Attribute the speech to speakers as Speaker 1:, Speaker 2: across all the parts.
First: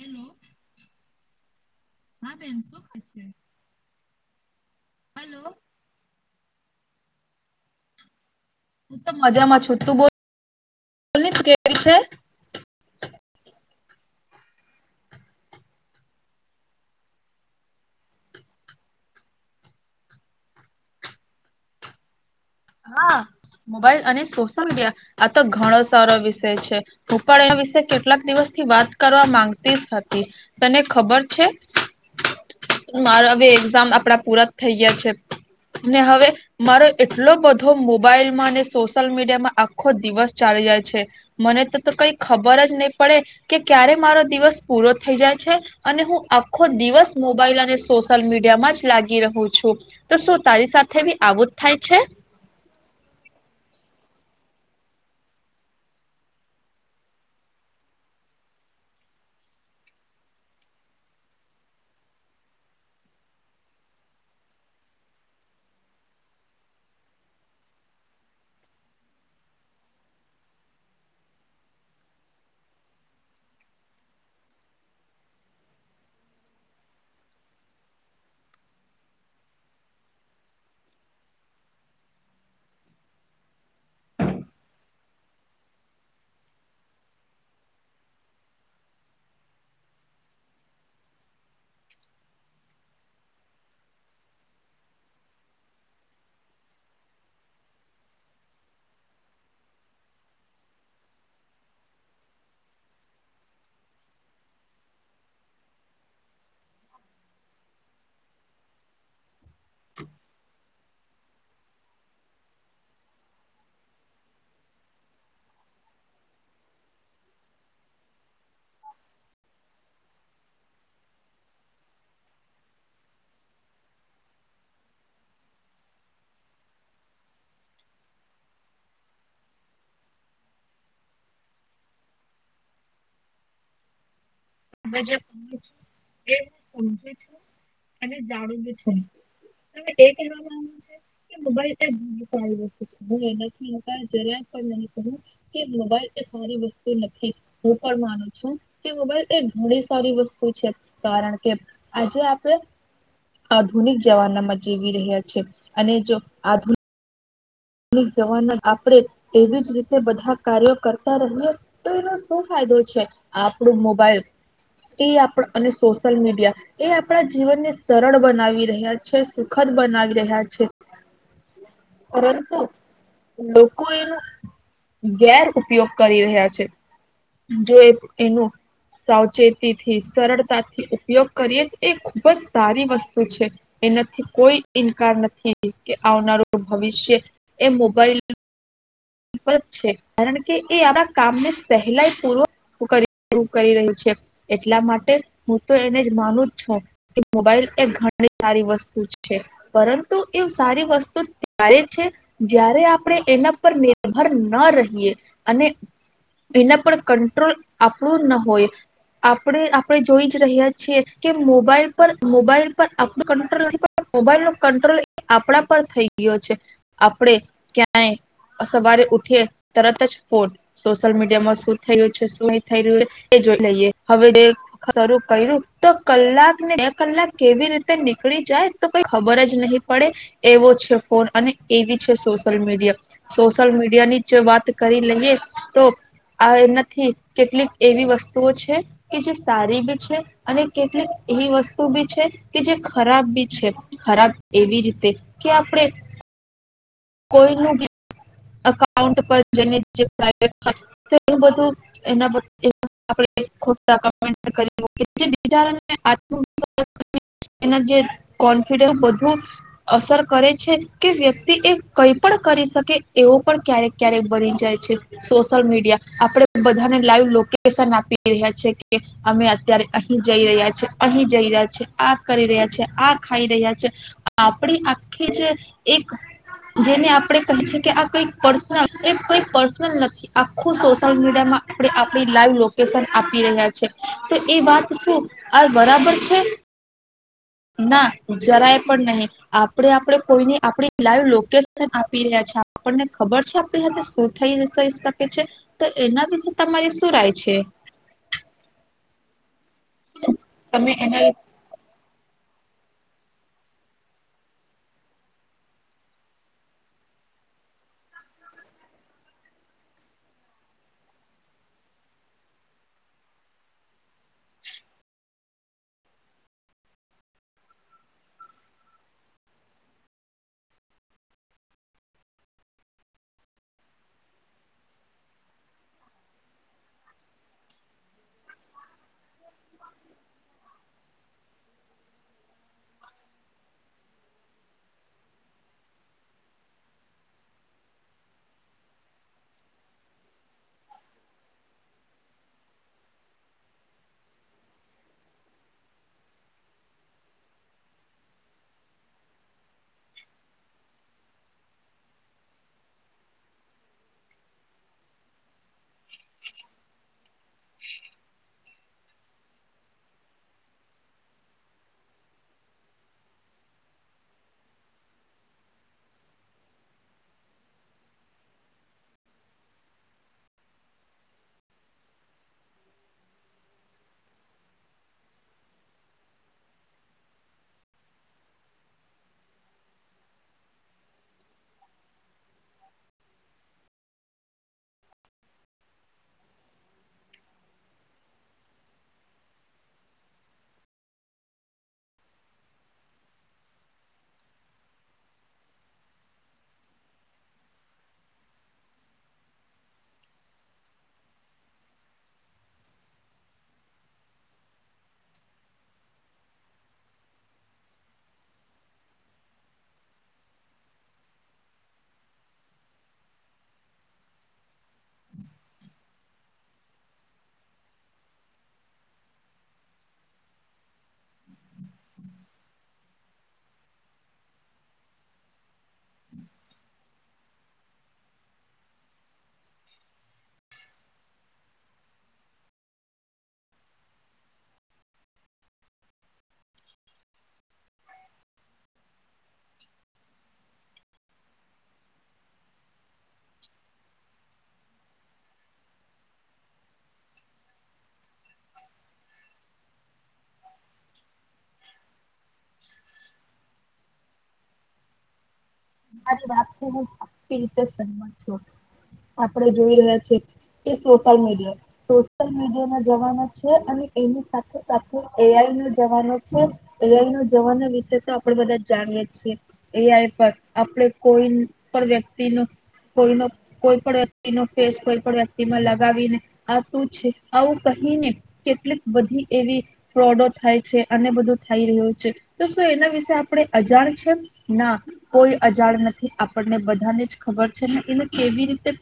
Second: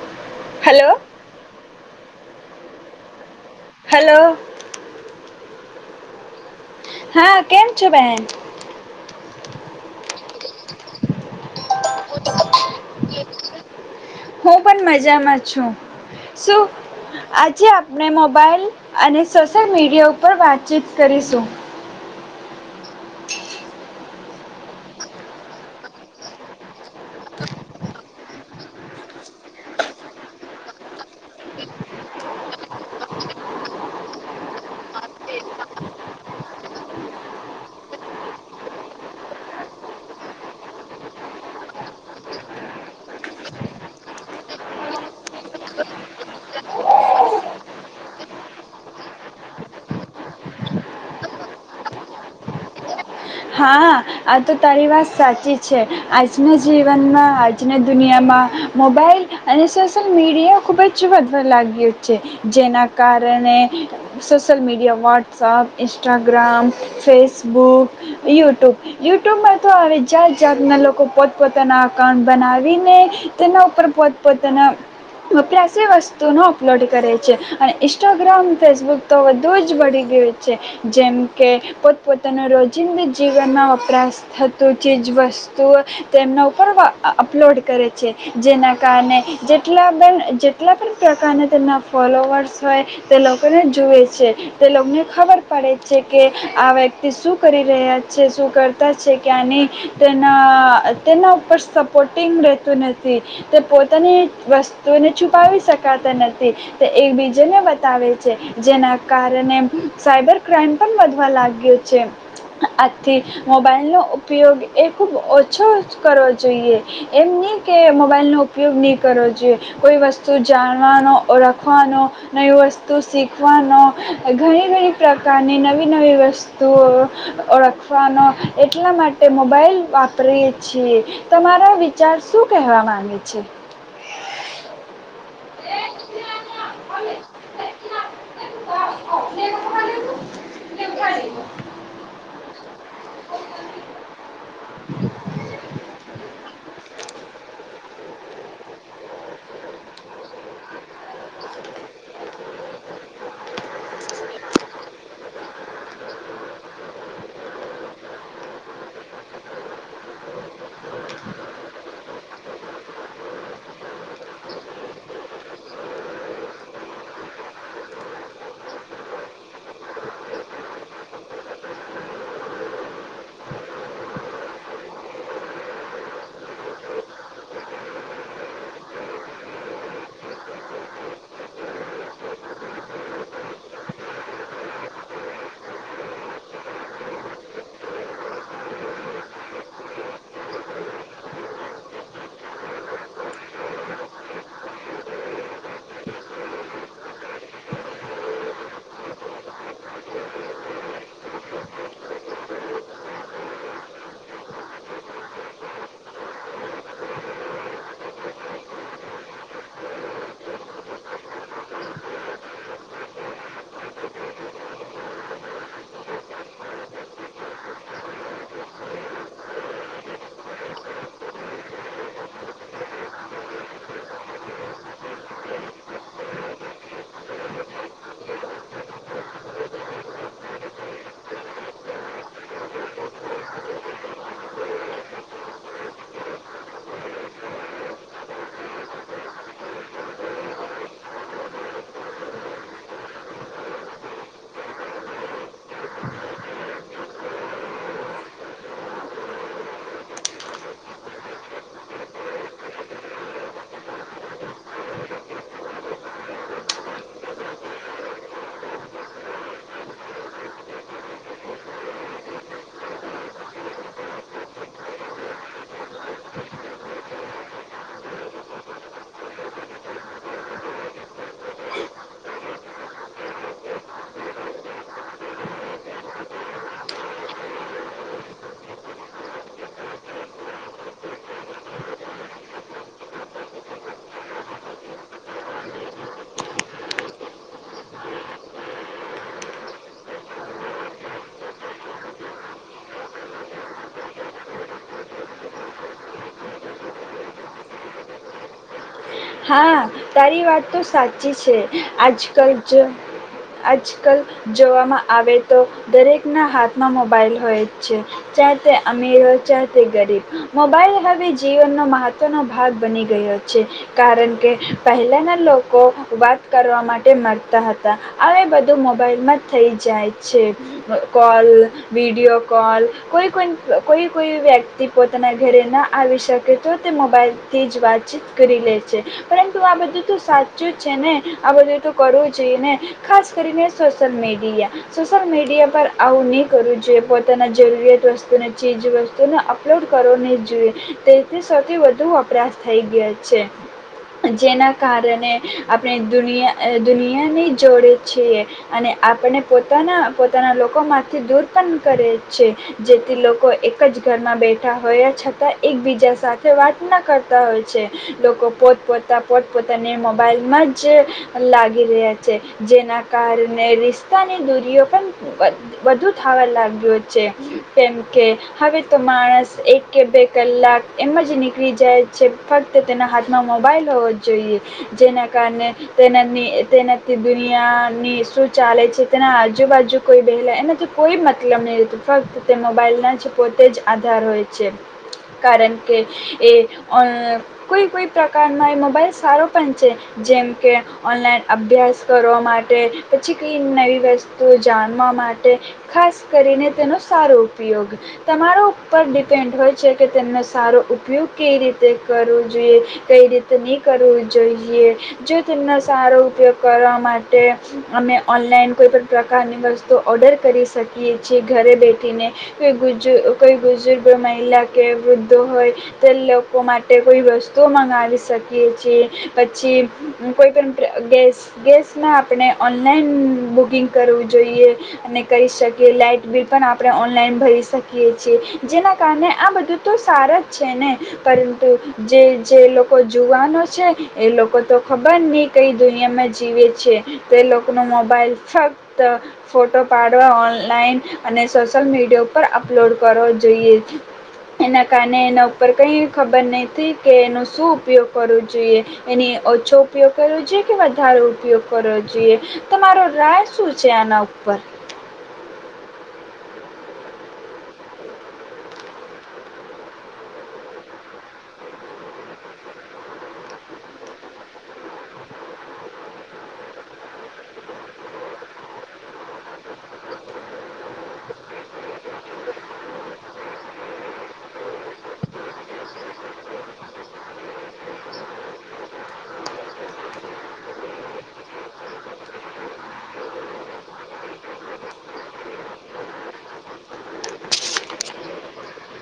Speaker 1: Hello
Speaker 2: hello.
Speaker 1: હા બેન, શું [unintelligible] [unintelligible]
Speaker 2: હેલો.
Speaker 1: હલો.
Speaker 2: હા. કેમ છો બેહેન?
Speaker 1: હું તો મજામાં છું, તું બોલ? લેને તું કેવી છે?
Speaker 2: હું પણ મજામાં છું. શું આજે આપણે મોબાઈલ અને સોશિયલ મીડિયા ઉપર વાતચીત કરીશું.
Speaker 1: હા. મોબાઈલ અને સોશિલ મીડિયા. આ તો ઘણો સારો વિષય છે હું પણ એ વિશે કેટલાક દિવસ થી વાત કરવા માંગતી જ હતી, તને ખબર છે. મારા હવે એક્ઝામ આપડા પૂરા થઈ ગયા છે, ને હવે મારો એટલો બધ ધો મોબાઈલમાં અને સોશલ મીડિયામાં આખો દિવસ ચાલી જાય છે. મને તો તો કઈ ખબર જ નહી પડે કે ક્યારે મારો દિવસ પૂરો થઈ જાય છે અને હું ધો આખો મોબાઈલ અને સોશિલ મીડિયામાં જ લાગી રહું છું. તો શું તારી સાથે બી આવું જ થાય છે?
Speaker 2: હા. આ તો તારી વાત સાચી છે. આજના જીવનમાં આજના દુનિયામાં મોબાઈલ અને સોશિલ મીડિયા ખૂબ જ વધવા લાગ્યો છે, જેના કારણે social media WhatsApp, Instagram, Facebook YouTube, યુટ્યુબમાં તો હવે જાત જાતના લોકો પોતપોતાના અકાઉન્ટ બનાવીને તેના ઉપર પોતપોતાના પ્ર્યાસ વસ્તુનો અપલોડ કરે છે અને ઇન્સ્ટાગ્રામ ફેસબુક તો વધુ જ વળી ગયું છે, જેમ કે પોતપોતાનું રોજિંદ જીવનમાં વપરાશ થતું ચીજવસ્તુઓ, તેમના ઉપર અપલોડ કરે છે. જેના કારણે જેટલા પણ જેટલા પણ પ્રકારના તેમના ફોલોવર્સ હોય તે લોકોને જુએ છે, તે લોકોને ખબર પડે છે કે આ વ્યક્તિ શું કરી રહ્યા છે શું કરતા છે ક્યાં નહીં તેના તેના ઉપર સપોર્ટંગ રહેતું નથી, તે પોતાની વસ્તુને છુપાવી શકાતા નથી તે એકબીજાને બતાવે છે જેના કારણે સાયબર ક્રાઈમ પણ વધવા લાગ્યો છે. આ થી મોબાઈલનો ઉપયોગ એ ખૂબ ઓછો કરવો જોઈએ, એમ નહીં કે મોબાઈલનો ઉપયોગ નહીં કરવો જોઈએ કોઈ વસ્તુ જાણવાનો ઓળખવાનો નવી વસ્તુ શીખવાનો ઘણી ઘણી પ્રકારની નવી નવી વસ્તુઓ ઓળખ વાનો એટલા માટે મોબાઈલ વાપરીએ છીએ. તમારા વિચાર શું કહેવા માંગે છે?
Speaker 1: તમે જો કહી છો એ હું સમજી છું અને જાણું ભી છું. એ કહેવા માંગે છે કે મોબાઈલ હું એના થી જરાએ પણને કહું કે મોબાઈલ એ સારી વસ્તુ નથી. હું પણ માનું છો કે મોબાઇલ એ ઘણી સારી વસ્તુ છે. કારણ કે આજે આપણે આધુનિક જવાના માં જીવી રહ્યા છીએ અને જો આધુ નિક જવાના આપણેે એવી જ રીતે બધા કાર્યો કરતા રહીએ, તો એનો શું ફાયદો છે? આપણું મોબાઈલ એ આપ અને સોશિયલ મીડિયા એ આપણા જીવનને સરળ બનાવી રહ્યા છે, સુખદ બનાવી રહ્યા છે. પરં તું લોકો એનું ગેર ઉપયોગ કરી રહ્યા છે. જો એ એનું સાવચેતીથી સરળતાથી ઉપયોગ કરીએ તો એ ખૂબ જ સારી વસ્તુ છે. એનાથી કોઈ ઇન્કાર નથી કે આવનારું ભવિષ્ય એ મોબાઈલ પર છે. કારણ કે એ આપ કામને પહેલાય પૂ કરી રહ્યું છે એટલા માટે હું તો એને જ માનું જ છું કે મોબાઈલ એ ઘણી સારી વસ્તુ છે. પરંતુ એ સારી વસ્તુ ત્યારે છે જ્યારે આપણે એના પર મે ભર ના રહીએ અને એના પર કંટ્રોલ આપણું ના હોય. આપણે આપણે જોઈ જ રહ્યા છીએ કે મોબાઈલ પર મોબાઈલ પર આપણું કંટ્રોલ મોબાઈલ નો કંટ્રોલ આપણા પર થઈ ગયો છે. આપણે ક્યાંય સવારે ઉઠીએ તરત જ ફોન સોશિયલ મીડિયામાં શું થયું છે શું નહી થઈ રહ્યું છે એ જોઈ લઈએ હવે ડે શરૂ કર્યું તો કલાકને બે કલાક કેવી રીતે નીકળી જાય તો કઈ ખબર જ નહીં પડે એવો છે ફોન અને એવી છે સોશિલ મીડિયા સોશિયલ મીડિયા ની જો વાત કરી લઈએ તો આ એનાથી કેટલીક એવી વસ્તુઓ છે કે જે સારી બી છે અને કેટલીક એવી વસ્તુ બી છે કે જે ખરાબ બી છે. ખરાબ એવી રીતે કે આપણે કોઈ નું બી એકાઉન્ટ પર જેને જે [inaudible] કોફિડસ બું અસર કરે છે કે વ્યક્તિ એ કઈ પણ કરી શકે એવો પણ ક્યારેક ક્યારેક બની જાય છે સોશિલ મીડિયા આપણે બધાને લાઈવ લોકેશન આપી રહ્યા છે કે અમે અત્યારે અહી જઈ રહ્યા છીએ અહી જઈ રહ્યા છેએ આ કરી રહ્યા છે આ ખાઈ રહ્યા છે આપડી આખી જે એક જેને આપણે કહી છે કે આ કઈ પર્સનલ એ કઈ પર્સનલ નથી આખું સોશિયલ મીડિયામાં આપણે આપણી લાઈવ લોકેશન આપી રહ્યા છે. તો એ વાત શું આ બરાબર છે? ના જરાય પણ નહી આપણે આપણે કોઈની આપણી લાઈવ લોકેશન આપી રહ્યા છે આપણને ખબર છે આપણી સાથે શું થઈ શકે છે તો એના વિશે તમારી શું રાય છે?
Speaker 2: હા, તારી વાત તો
Speaker 1: તમે એના
Speaker 2: સાચી
Speaker 1: વિશે
Speaker 2: છે. આજકાલ જો આજકાલ જોવામાં આવે તો દરેકના હાથમાં મોબાઈલ હોય જ છે. ચાહે તે અમીર હોય ચાહે તે ગરીબ મોબાઈલ હવે જીવનનો મહત્ત્વનો ભાગ બની ગયો છે. કારણ કે પહેલાંના લોકો વાત કરવા માટે મરતા હતા હવે બધું મોબાઈલમાં થઈ જાય છે. અહ કોલ વિડીયો કોલ કોઈ કોઈ કોઈ કોઈ વ્યક્તિ પોતાના ઘરે ન આવી શકે તો તે મોબાઈલથી જ વાતચીત કરી લે છે. પરંતુ આ બધું તો સાચું છે ને. આ બધું તો કરવું જોઈએ ને ખાસ કરીને સોશિલ મીડિયા. સોશલ મીડિયા પર આવું નહી કરવું જોઈએ પોતાના જરૂરિયાત વસ્તુ ચીજ વસ્તુ અપલોડ કરવો નહી જોઈએ. તેથી સૌથી વધુ વપરાશ થઈ ગયા છે. જેના કારણે આપણે દુનિયા અહ દુનિયાનની જોડે છીએ અને આપણે પોતાના પોતાના લોકોમાંથી દૂર પણ કરે છે. જેથી લોકો એક જ ઘરમાં બેઠા હોય છતાં એકબીજા સાથે વાત ના કરતા હોય છે લોકો પોત પોતા પોતપોતાને મોબાઈલમાં જ લાગી રહ્યા છે. જેના કારણે રિસ્તાની દૂરીઓ પણ વ-વધુ થવા લાગ્યો છે કેમ કે હવે તો માણસ એક કે બે કલાક એમ જ નીકળી જાય છે ફક્ત તેના હાથમાં મોબાઈલ હોવો જોઈએ. જેના કારણે તેનાની તેનાથી દુનિયાની શું ચાલે છે તેના આજુબાજુ કોઈ વહેલા એનાથી કોઈ મતલબ નહીં રહેતો ફક્ત તે મોબાઈલના છે પોતે જ આધાર હોય છે. કારણ કે એ ઓનલ કોઈ કોઈ પ્રકારનો એ મોબાઈલ સારો પણ છે જેમ કે ઓનલાઈન અભ્યાસ કરવા માટે પછી કઈ નવી વસ્તુ જાણવા માટે ખાસ કરીને તેનો સારો ઉપયોગ. તમારા ઉપર ડિપેન્ડ હોય છે કે તેમનો સારો ઉપયોગ કેવી રીતે કરવો જોઈએ. કઈ રીતે નહીં કરવું જોઈએ જો તેમનો સારો ઉપયોગ કરવા માટે અમે ઓનલાઈન કોઈપણ પ્રકારની વસ્તુ ઓર્ડર કરી શકીએ છીએ ઘરે બેઠીને કોઈ ગુજ કોઈ બુઝુર્ગ મહિલા કે વૃદ્ધો હોય તે લોકો માટે કોઈ વસ્તુઓ મંગ ગાવી શકીએ છે પછી કોઈ પણ ગ ગેસમાં આપણે ઓનલાઈન બુકિંગ કરવું જોઈએ અને કરી શકીએ લાઈટ બિલ પણ આપણે ઓનલાઈન ભરી શકીએ છી જેના કારણે આ બધું તો સારા જ છે ને પરંતુ જે જે લોક કો જુવાનો છે એ લોકો તો ખબર નહી કઈ દુનિયામાં જીવે છે તો એ લોકો ન મોબાઈલ ફક્ત ફોટો પાડવા ઓનલાઈન અને સોશયલ મીડિયા ઉપર અપલોડ કરો જોઈએ. એના કારણે એના ઉપર કંઈ ખબર નથી કે એનનો શું ઉપયોગ કરવો જોઈએ એની ઓછો ઉપયોગ કરવો જોઈએ કે વધારો ઉપયોગ કરવો જોઈએ તમારો રાય શું છે આના ઉપર?
Speaker 1: તમારી વાત થી હું આખી રીતે સહેમત છું. આપડે જોઈ રહ્યા છએ એ સોશલ મીડિયા સોશિલ મીડિયા ના જવાનો છે અને એની સાથે સાથે એ આઈ નો જવાનો છે. એ આઈ નો જવાનો વિશે તો આપડે બધા જાણીએ છીએ એ આઈ પર આપણે કોઈ પણ વ્યક્તિનો કોઈનો કોઈ પણ વ્યક્તિનો ફેસ કોઈ પણ વ્યક્તિમાં લગાવીને આ તું છે, આવું કહીને કેટલીક બધી એવી ફ્રોડો થાય છે, અને બધું થઈ રહ્યું છે. તો શું એના વિશે આપણે અજાણ છે? ના કોઈ અજાણ નથી. આપણને બધાને જ ખબર છે ને. એને કેવી રીતે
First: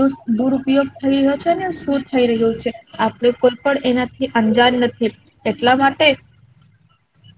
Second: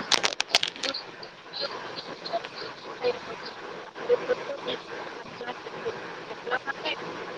Speaker 1: દુર દુરુપયોગ થઈ રહ્યો છે ને આ શું થઈ રહ્યું છે, આપણે કોઈ પણ એનાથી અંજાન નથી, એટલા માટે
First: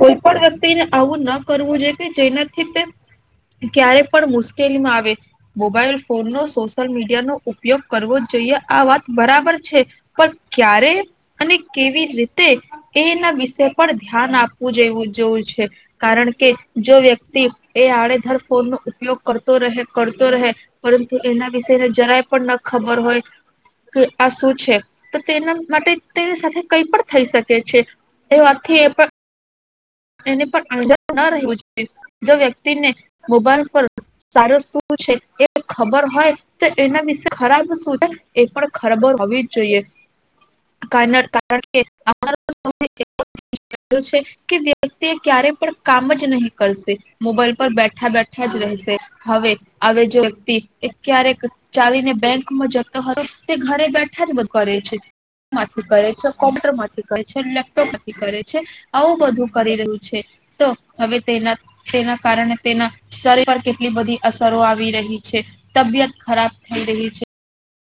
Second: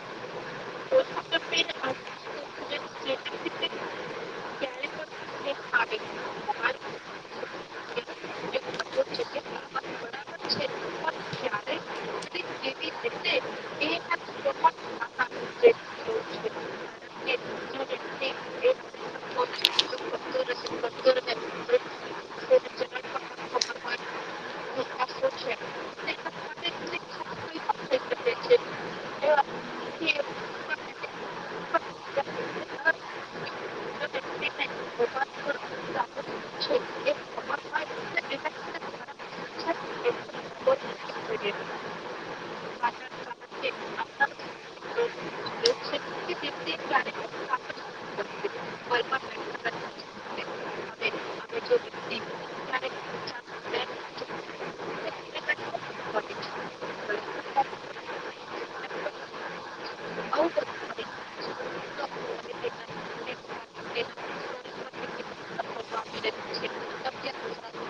Speaker 1: કોઈ પણ વ્યક્તિને આવું ન કરવું જોઈએ કે જેનાથી તે ક્યારે પણ મુશ્કેલીમાં આવે. મોબાઈલ ફોનનો, સોશલ મીડિયાનો ઉપયોગ કરવો જ જોઈએ, આ વાત બરાબર છે, પણ ક્યારે? અને કેવી રીતે? એ એના વિશે પણ ધ્યાન આપવું જેવું જવું છે, કારણ કે જો વ્યક્તિ એ [unintelligible] ફોન નો ઉપયોગ કરતો રહે કરતો રહે, પરંતુ એના વિષને જરાય પણ ન ખબર હોય, કે આ શું છે તો તેના માટે તેની સાથે કઈ પણ થઈ શકે છે, એ વાતથી એ પણ વ જોઈએ જો વ્યક્તિને મોબાઈલ પર સારું શું છે એ ખબર હોય તો એના વિશે ખરાબ શું છે, એ પણ ખરાબર હોવી જ જોઈએ, કારણ કે [unintelligible] વ ક્યારે પણ કામ જ નહીં કરશે, મોબાઈલ પર બેઠા બેઠા જ રહેશે, હવે હ જે વ્યક્તિ એ ક્યારેક ચાલીને બેંકમાં જતો હતો તે ઘરે બેઠા જ બ કરે છે, ફ માંથી કરે છે કોમ્પ્યુટર માંથી કરે છે લેપટોપમાંથી કરે છે, આવું બધું કરી રહ્યું છે, તો હવે તેના તેના કારણે તેના શરીર પર કેટલી બધી અસરો આવી રહી છે, તબિયત ખરાબ થઈ રહી છે.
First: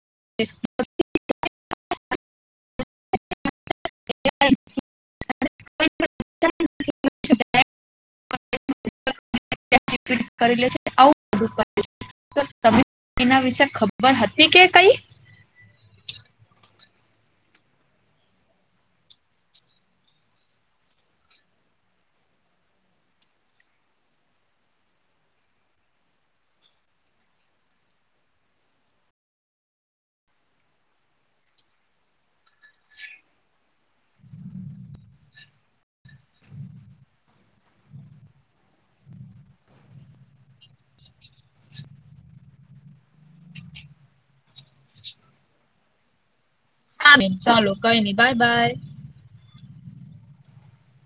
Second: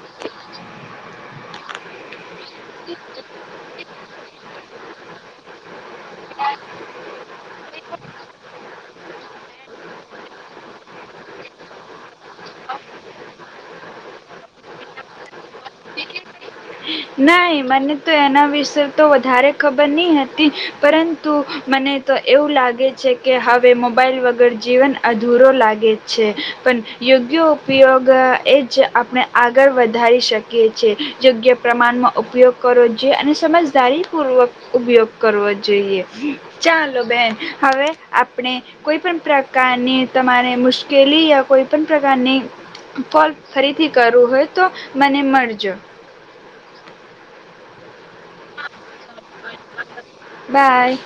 Speaker 1: [unintelligible] [unintelligible] કરીે આવ ત [unintelligible] એના વિશે ખબર હતી કે કઈ?
Speaker 2: નહી મને તો એના વિશે તો વધારે ખબર નહી હતી, પરંતુ મને તો એવું લાગે છે કે હવે મોબાઈલ વગર જીવન અધૂરો લાગે છે, પણ યોગ્ય ઉપયોગ એ જ આપણે આગળ વધારી શકીએ છેએ, યોગ્ય પ્રમાણમાં ઉપયોગ કરવો જોઈએ અને સમજદારી પૂર્વક ઉપયોગ કરવો જોઈએ, ચાલો બેન હવે આપણે કોઈ પણ પ્રકારની તમારે મુશ્કેલી યા કોઈ પણ પ્રકારની ફોલ ફરીથી કરવું હોય તો મને મળજો.
Speaker 1: હા ચાલો કઈ નહી બાય બાય.
Speaker 2: બાય.